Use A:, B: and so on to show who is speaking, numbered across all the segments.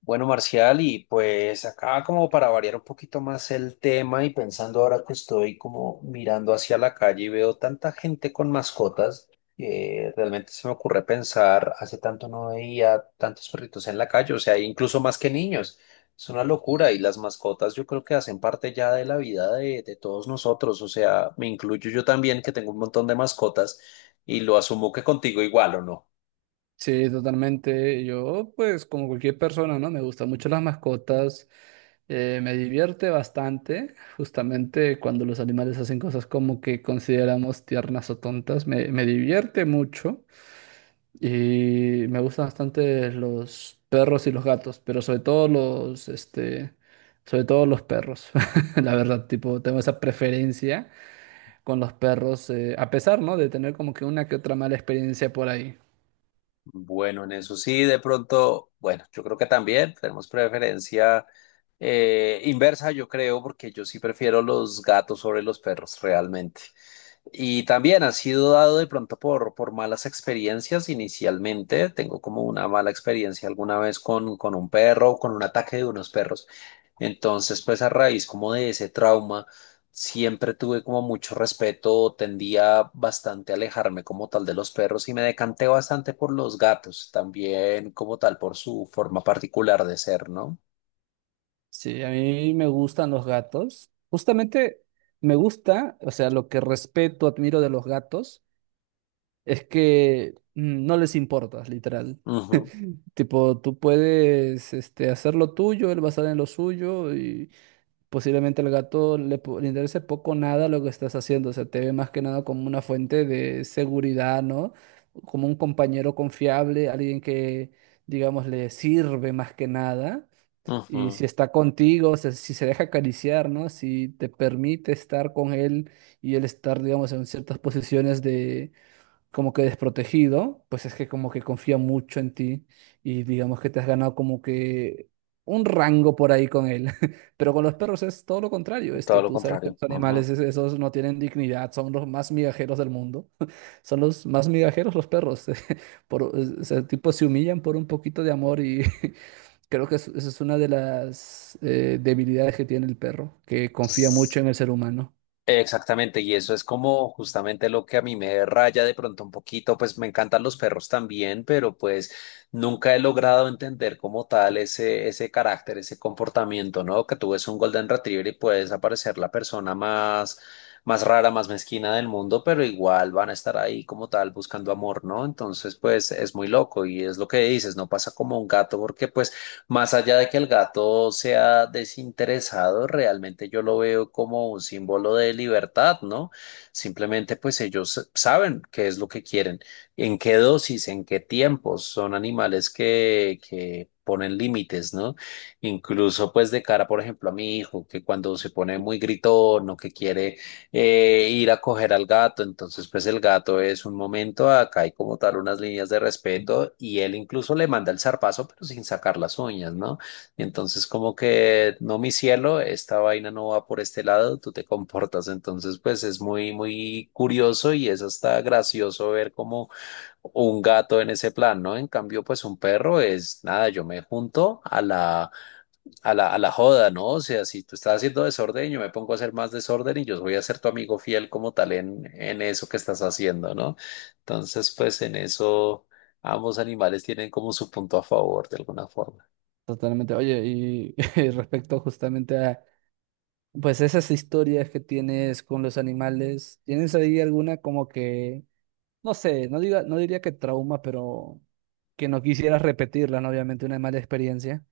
A: Bueno, Marcial, y pues acá como para variar un poquito más el tema y pensando ahora que estoy como mirando hacia la calle y veo tanta gente con mascotas, realmente se me ocurre pensar, hace tanto no veía tantos perritos en la calle, o sea, incluso más que niños. Es una locura y las mascotas yo creo que hacen parte ya de la vida de todos nosotros, o sea, me incluyo yo también que tengo un montón de mascotas y lo asumo que contigo igual, ¿o no?
B: Sí, totalmente. Yo, pues, como cualquier persona, ¿no? Me gustan mucho las mascotas. Me divierte bastante, justamente cuando los animales hacen cosas como que consideramos tiernas o tontas. Me divierte mucho y me gustan bastante los perros y los gatos, pero sobre todo sobre todo los perros. La verdad, tipo, tengo esa preferencia con los perros, a pesar, ¿no? De tener como que una que otra mala experiencia por ahí.
A: Bueno, en eso sí, de pronto, bueno, yo creo que también tenemos preferencia inversa, yo creo, porque yo sí prefiero los gatos sobre los perros, realmente. Y también ha sido dado de pronto por malas experiencias inicialmente. Tengo como una mala experiencia alguna vez con un perro, con un ataque de unos perros. Entonces, pues a raíz como de ese trauma, siempre tuve como mucho respeto, tendía bastante a alejarme como tal de los perros y me decanté bastante por los gatos, también como tal por su forma particular de ser, ¿no?
B: Sí, a mí me gustan los gatos. Justamente me gusta, o sea, lo que respeto, admiro de los gatos es que no les importas, literal.
A: Ujú.
B: Tipo, tú puedes hacer lo tuyo, él va a estar en lo suyo y posiblemente al gato le interese poco o nada lo que estás haciendo. O sea, te ve más que nada como una fuente de seguridad, ¿no? Como un compañero confiable, alguien que, digamos, le sirve más que nada. Y
A: Ujú.
B: si está contigo, si se deja acariciar, ¿no? Si te permite estar con él y él estar, digamos, en ciertas posiciones de como que desprotegido, pues es que como que confía mucho en ti y digamos que te has ganado como que un rango por ahí con él. Pero con los perros es todo lo contrario,
A: Todo
B: este,
A: lo
B: tú sabes que
A: contrario.
B: los
A: Ujú.
B: animales esos no tienen dignidad, son los más migajeros del mundo. Son los más migajeros los perros. Por, o sea, tipo se humillan por un poquito de amor y Creo que esa es una de las debilidades que tiene el perro, que confía mucho en el ser humano.
A: Exactamente, y eso es como justamente lo que a mí me raya de pronto un poquito, pues me encantan los perros también, pero pues nunca he logrado entender como tal ese, ese carácter, ese comportamiento, ¿no? Que tú ves un Golden Retriever y puedes aparecer la persona más, más rara, más mezquina del mundo, pero igual van a estar ahí como tal buscando amor, ¿no? Entonces, pues es muy loco y es lo que dices, no pasa como un gato porque pues más allá de que el gato sea desinteresado, realmente yo lo veo como un símbolo de libertad, ¿no? Simplemente pues ellos saben qué es lo que quieren, en qué dosis, en qué tiempos. Son animales que ponen límites, ¿no? Incluso pues de cara, por ejemplo, a mi hijo, que cuando se pone muy gritón o que quiere ir a coger al gato. Entonces, pues el gato es un momento, acá hay como tal unas líneas de respeto y él incluso le manda el zarpazo, pero sin sacar las uñas, ¿no? Y entonces como que, no, mi cielo, esta vaina no va por este lado, tú te comportas. Entonces, pues es muy, muy curioso y es hasta gracioso ver como un gato en ese plan, ¿no? En cambio, pues un perro es, nada, yo me junto a la joda, ¿no? O sea, si tú estás haciendo desorden, yo me pongo a hacer más desorden y yo voy a ser tu amigo fiel como tal en eso que estás haciendo, ¿no? Entonces, pues en eso ambos animales tienen como su punto a favor de alguna forma.
B: Totalmente. Oye, y, respecto justamente a, pues esas historias que tienes con los animales, ¿tienes ahí alguna como que, no sé, no diría que trauma, pero que no quisieras repetirla, ¿no? Obviamente una mala experiencia.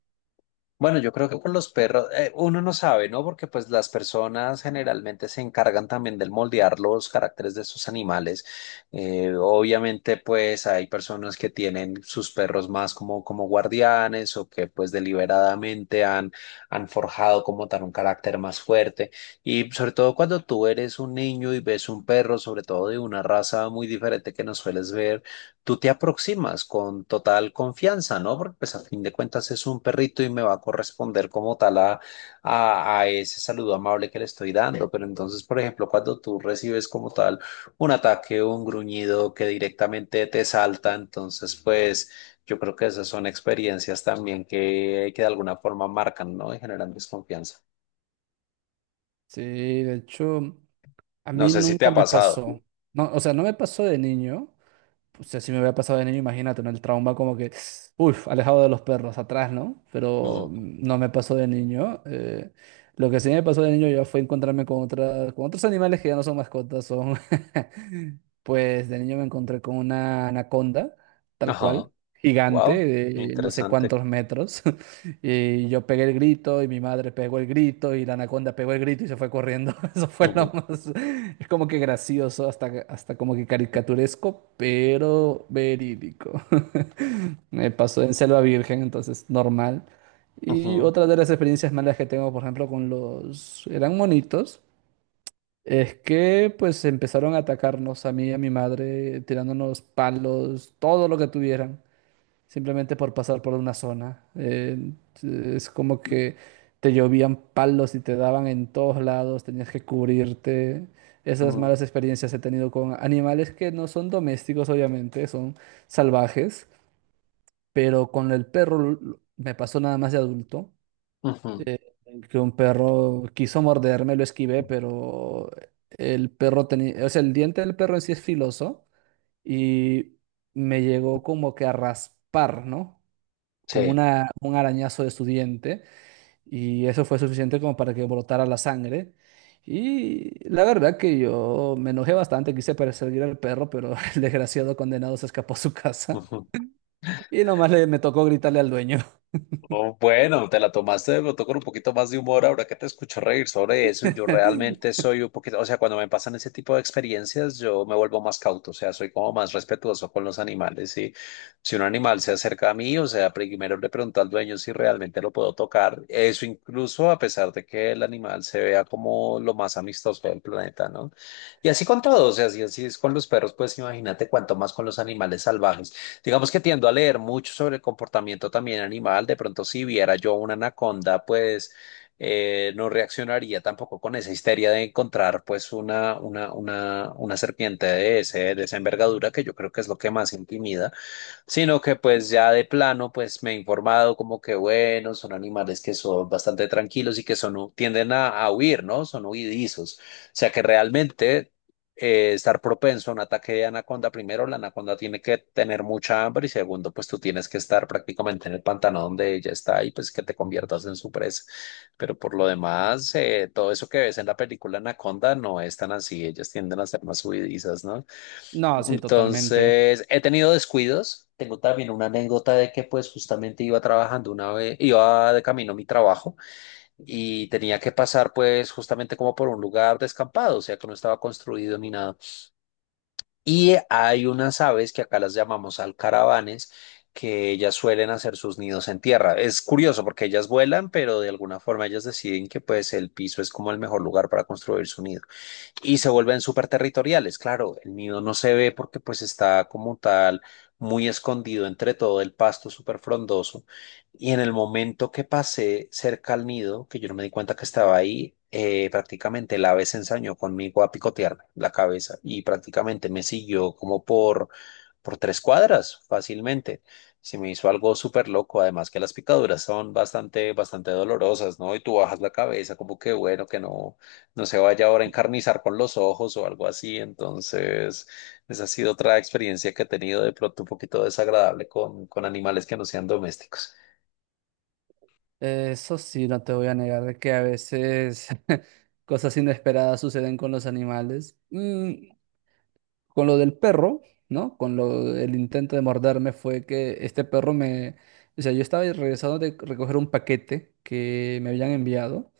A: Bueno, yo creo que con los perros, uno no sabe, ¿no? Porque pues las personas generalmente se encargan también del moldear los caracteres de sus animales. Obviamente pues hay personas que tienen sus perros más como, como guardianes o que pues deliberadamente han forjado como tal un carácter más fuerte. Y sobre todo cuando tú eres un niño y ves un perro, sobre todo de una raza muy diferente que no sueles ver, tú te aproximas con total confianza, ¿no? Porque pues a fin de cuentas es un perrito y me va a corresponder como tal a ese saludo amable que le estoy dando. Pero entonces, por ejemplo, cuando tú recibes como tal un ataque o un gruñido que directamente te salta, entonces pues yo creo que esas son experiencias también que de alguna forma marcan, ¿no? Y generan desconfianza.
B: Sí, de hecho, a
A: No
B: mí
A: sé si te
B: nunca
A: ha
B: me
A: pasado.
B: pasó. No, o sea, no me pasó de niño, o sea, si me hubiera pasado de niño, imagínate, ¿no? El trauma como que, uff, alejado de los perros, atrás, ¿no? Pero
A: Mm.
B: no me pasó de niño. Lo que sí me pasó de niño ya fue encontrarme con otra, con otros animales que ya no son mascotas, son... Pues de niño me encontré con una anaconda, tal
A: Ajá.
B: cual, gigante,
A: Wow.
B: de no sé
A: Interesante.
B: cuántos metros. Y yo pegué el grito y mi madre pegó el grito y la anaconda pegó el grito y se fue corriendo. Eso fue lo
A: Ujú.
B: más... Es como que gracioso, hasta, hasta como que caricaturesco, pero verídico. Me pasó en Selva Virgen, entonces normal. Y
A: Ujú.
B: otra de las experiencias malas que tengo, por ejemplo, con los... eran monitos, es que pues empezaron a atacarnos a mí y a mi madre, tirándonos palos, todo lo que tuvieran simplemente por pasar por una zona. Es como que te llovían palos y te daban en todos lados, tenías que cubrirte. Esas
A: Ujú.
B: malas experiencias he tenido con animales que no son domésticos, obviamente, son salvajes, pero con me pasó nada más de adulto,
A: Ujú.
B: eh, que un perro quiso morderme, lo esquivé, pero el perro tenía, o sea, el diente del perro en sí es filoso y me llegó como que a raspar, ¿no? Como
A: Sí.
B: una, un arañazo de su diente y eso fue suficiente como para que brotara la sangre. Y la verdad que yo me enojé bastante, quise perseguir al perro, pero el desgraciado condenado se escapó a su casa
A: Ujú.
B: y nomás me tocó gritarle al dueño.
A: Oh, bueno, te la tomaste de pronto con un poquito más de humor ahora que te escucho reír sobre eso. Yo realmente soy un poquito, o sea, cuando me pasan ese tipo de experiencias, yo me vuelvo más cauto, o sea, soy como más respetuoso con los animales. Y si un animal se acerca a mí, o sea, primero le pregunto al dueño si realmente lo puedo tocar. Eso incluso a pesar de que el animal se vea como lo más amistoso del planeta, ¿no? Y así con todo, o sea, si así es con los perros, pues imagínate cuánto más con los animales salvajes. Digamos que tiendo a leer mucho sobre el comportamiento también animal. De pronto, si viera yo una anaconda, pues no reaccionaría tampoco con esa histeria de encontrar pues una serpiente de ese, de esa envergadura, que yo creo que es lo que más intimida, sino que pues ya de plano pues me he informado como que bueno, son animales que son bastante tranquilos y que son, tienden a huir, ¿no? Son huidizos. O sea que realmente, estar propenso a un ataque de anaconda, primero la anaconda tiene que tener mucha hambre y segundo pues tú tienes que estar prácticamente en el pantano donde ella está y pues que te conviertas en su presa. Pero por lo demás, todo eso que ves en la película Anaconda no es tan así, ellas tienden a ser más huidizas, ¿no?
B: No, sí, totalmente.
A: Entonces, he tenido descuidos. Tengo también una anécdota de que pues justamente iba trabajando una vez, iba de camino a mi trabajo y tenía que pasar pues justamente como por un lugar descampado, o sea que no estaba construido ni nada. Y hay unas aves que acá las llamamos alcaravanes que ellas suelen hacer sus nidos en tierra. Es curioso porque ellas vuelan, pero de alguna forma ellas deciden que pues el piso es como el mejor lugar para construir su nido y se vuelven súper territoriales. Claro, el nido no se ve porque pues está como tal muy escondido entre todo el pasto súper frondoso. Y en el momento que pasé cerca al nido, que yo no me di cuenta que estaba ahí, prácticamente el ave se ensañó conmigo a picotearme la cabeza y prácticamente me siguió como por 3 cuadras fácilmente. Se me hizo algo súper loco, además que las picaduras son bastante, bastante dolorosas, ¿no? Y tú bajas la cabeza como que bueno, que no, no se vaya ahora a encarnizar con los ojos o algo así. Entonces, esa ha sido otra experiencia que he tenido de pronto un poquito desagradable con animales que no sean domésticos.
B: Eso sí, no te voy a negar de que a veces cosas inesperadas suceden con los animales. Con lo del perro, ¿no? Con lo el intento de morderme fue que o sea, yo estaba regresando de recoger un paquete que me habían enviado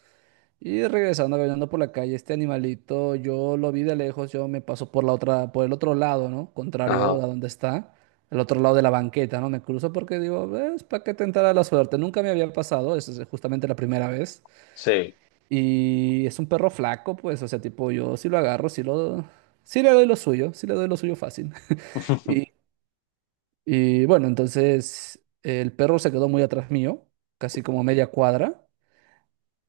B: y regresando caminando por la calle este animalito, yo lo vi de lejos, yo me paso por la otra por el otro lado, ¿no? Contrario
A: Ajá.
B: a donde está. El otro lado de la banqueta, ¿no? Me cruzo porque digo, es para que tentar la suerte. Nunca me había pasado, esa es justamente la primera vez.
A: Sí.
B: Y es un perro flaco, pues, o sea, tipo, yo si lo agarro, si lo, sí le doy lo suyo, sí le doy lo suyo fácil. Y, y bueno, entonces el perro se quedó muy atrás mío, casi como media cuadra,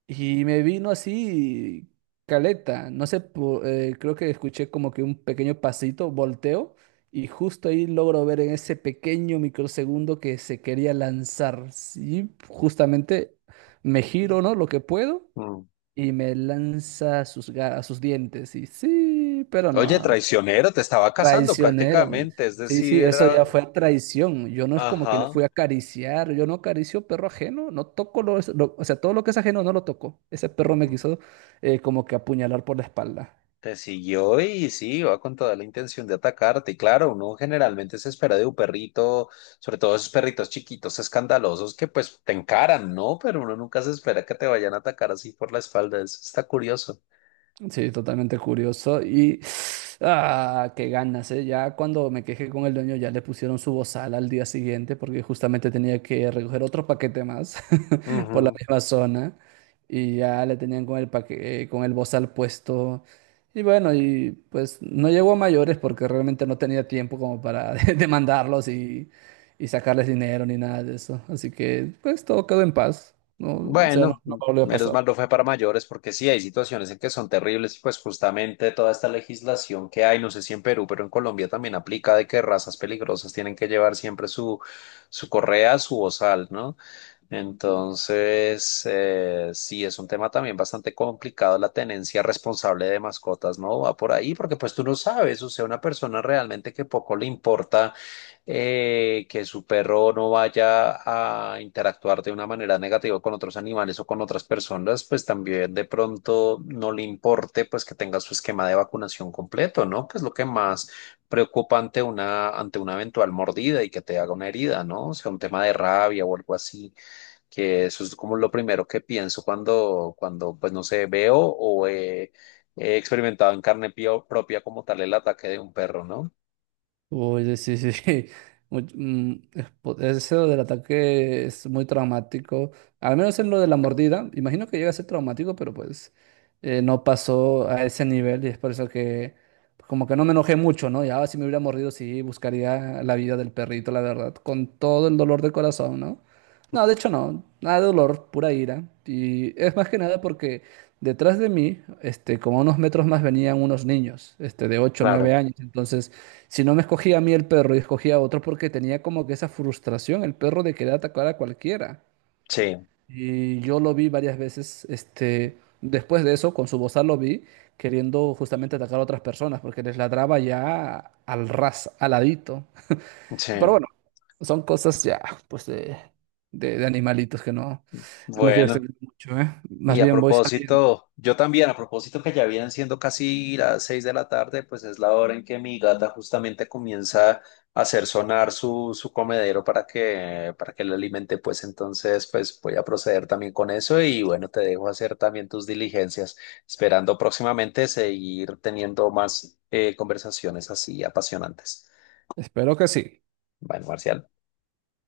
B: y me vino así caleta. No sé, creo que escuché como que un pequeño pasito, volteo, y justo ahí logro ver en ese pequeño microsegundo que se quería lanzar. Sí, justamente me giro, ¿no? Lo que puedo,
A: Mm.
B: y me lanza sus dientes. Y sí, pero
A: Oye,
B: no, no.
A: traicionero, te estaba casando
B: Traicionero.
A: prácticamente, es
B: Sí,
A: decir,
B: sí, eso
A: era...
B: ya fue traición. Yo no es como que lo
A: Ajá.
B: fui a acariciar. Yo no acaricio perro ajeno. No toco o sea, todo lo que es ajeno no lo toco. Ese perro me quiso como que apuñalar por la espalda.
A: Te siguió y sí, va con toda la intención de atacarte. Y claro, uno generalmente se espera de un perrito, sobre todo esos perritos chiquitos, escandalosos, que pues te encaran, ¿no? Pero uno nunca se espera que te vayan a atacar así por la espalda. Eso está curioso.
B: Sí, totalmente curioso. Y ah, qué ganas, ¿eh? Ya cuando me quejé con el dueño, ya le pusieron su bozal al día siguiente, porque justamente tenía que recoger otro paquete más por la
A: Ujú.
B: misma zona. Y ya le tenían con con el bozal puesto. Y bueno, y pues no llegó a mayores porque realmente no tenía tiempo como para demandarlos y sacarles dinero ni nada de eso. Así que pues todo quedó en paz. No, o sea, no,
A: Bueno,
B: no volvió a
A: menos mal
B: pasar.
A: no fue para mayores, porque sí hay situaciones en que son terribles y pues justamente toda esta legislación que hay, no sé si en Perú, pero en Colombia también aplica de que razas peligrosas tienen que llevar siempre su correa, su bozal, ¿no? Entonces, sí, es un tema también bastante complicado la tenencia responsable de mascotas, ¿no? Va por ahí porque pues tú no sabes, o sea, una persona realmente que poco le importa que su perro no vaya a interactuar de una manera negativa con otros animales o con otras personas, pues también de pronto no le importe pues que tenga su esquema de vacunación completo, ¿no? Que es lo que más preocupa ante una eventual mordida y que te haga una herida, ¿no? O sea, un tema de rabia o algo así, que eso es como lo primero que pienso cuando, cuando pues no sé, veo o he experimentado en carne propia como tal el ataque de un perro, ¿no?
B: Oye sí, sí, sí. Es eso del ataque es muy traumático. Al menos en lo de la mordida. Imagino que llega a ser traumático, pero pues no pasó a ese nivel y es por eso que pues, como que no me enojé mucho, ¿no? Ya si me hubiera mordido, sí, buscaría la vida del perrito, la verdad. Con todo el dolor de corazón, ¿no? No, de hecho no. Nada de dolor, pura ira. Y es más que nada porque detrás de mí, este, como a unos metros más venían unos niños, este, de ocho o
A: Claro,
B: 9 años. Entonces... Si no me escogía a mí el perro y escogía a otro porque tenía como que esa frustración, el perro de querer atacar a cualquiera.
A: sí,
B: Y yo lo vi varias veces, este, después de eso, con su bozal lo vi queriendo justamente atacar a otras personas porque les ladraba ya al ras, aladito. Pero
A: sí.
B: bueno, son cosas ya, pues de, de animalitos que no, no me quiero
A: Bueno,
B: extender mucho, ¿eh?
A: y
B: Más
A: a
B: bien voy saliendo.
A: propósito, yo también, a propósito que ya vienen siendo casi las 6 de la tarde, pues es la hora en que mi gata justamente comienza a hacer sonar su comedero para que le alimente, pues entonces, pues voy a proceder también con eso y bueno, te dejo hacer también tus diligencias, esperando próximamente seguir teniendo más conversaciones así apasionantes.
B: Espero que sí.
A: Bueno, Marcial.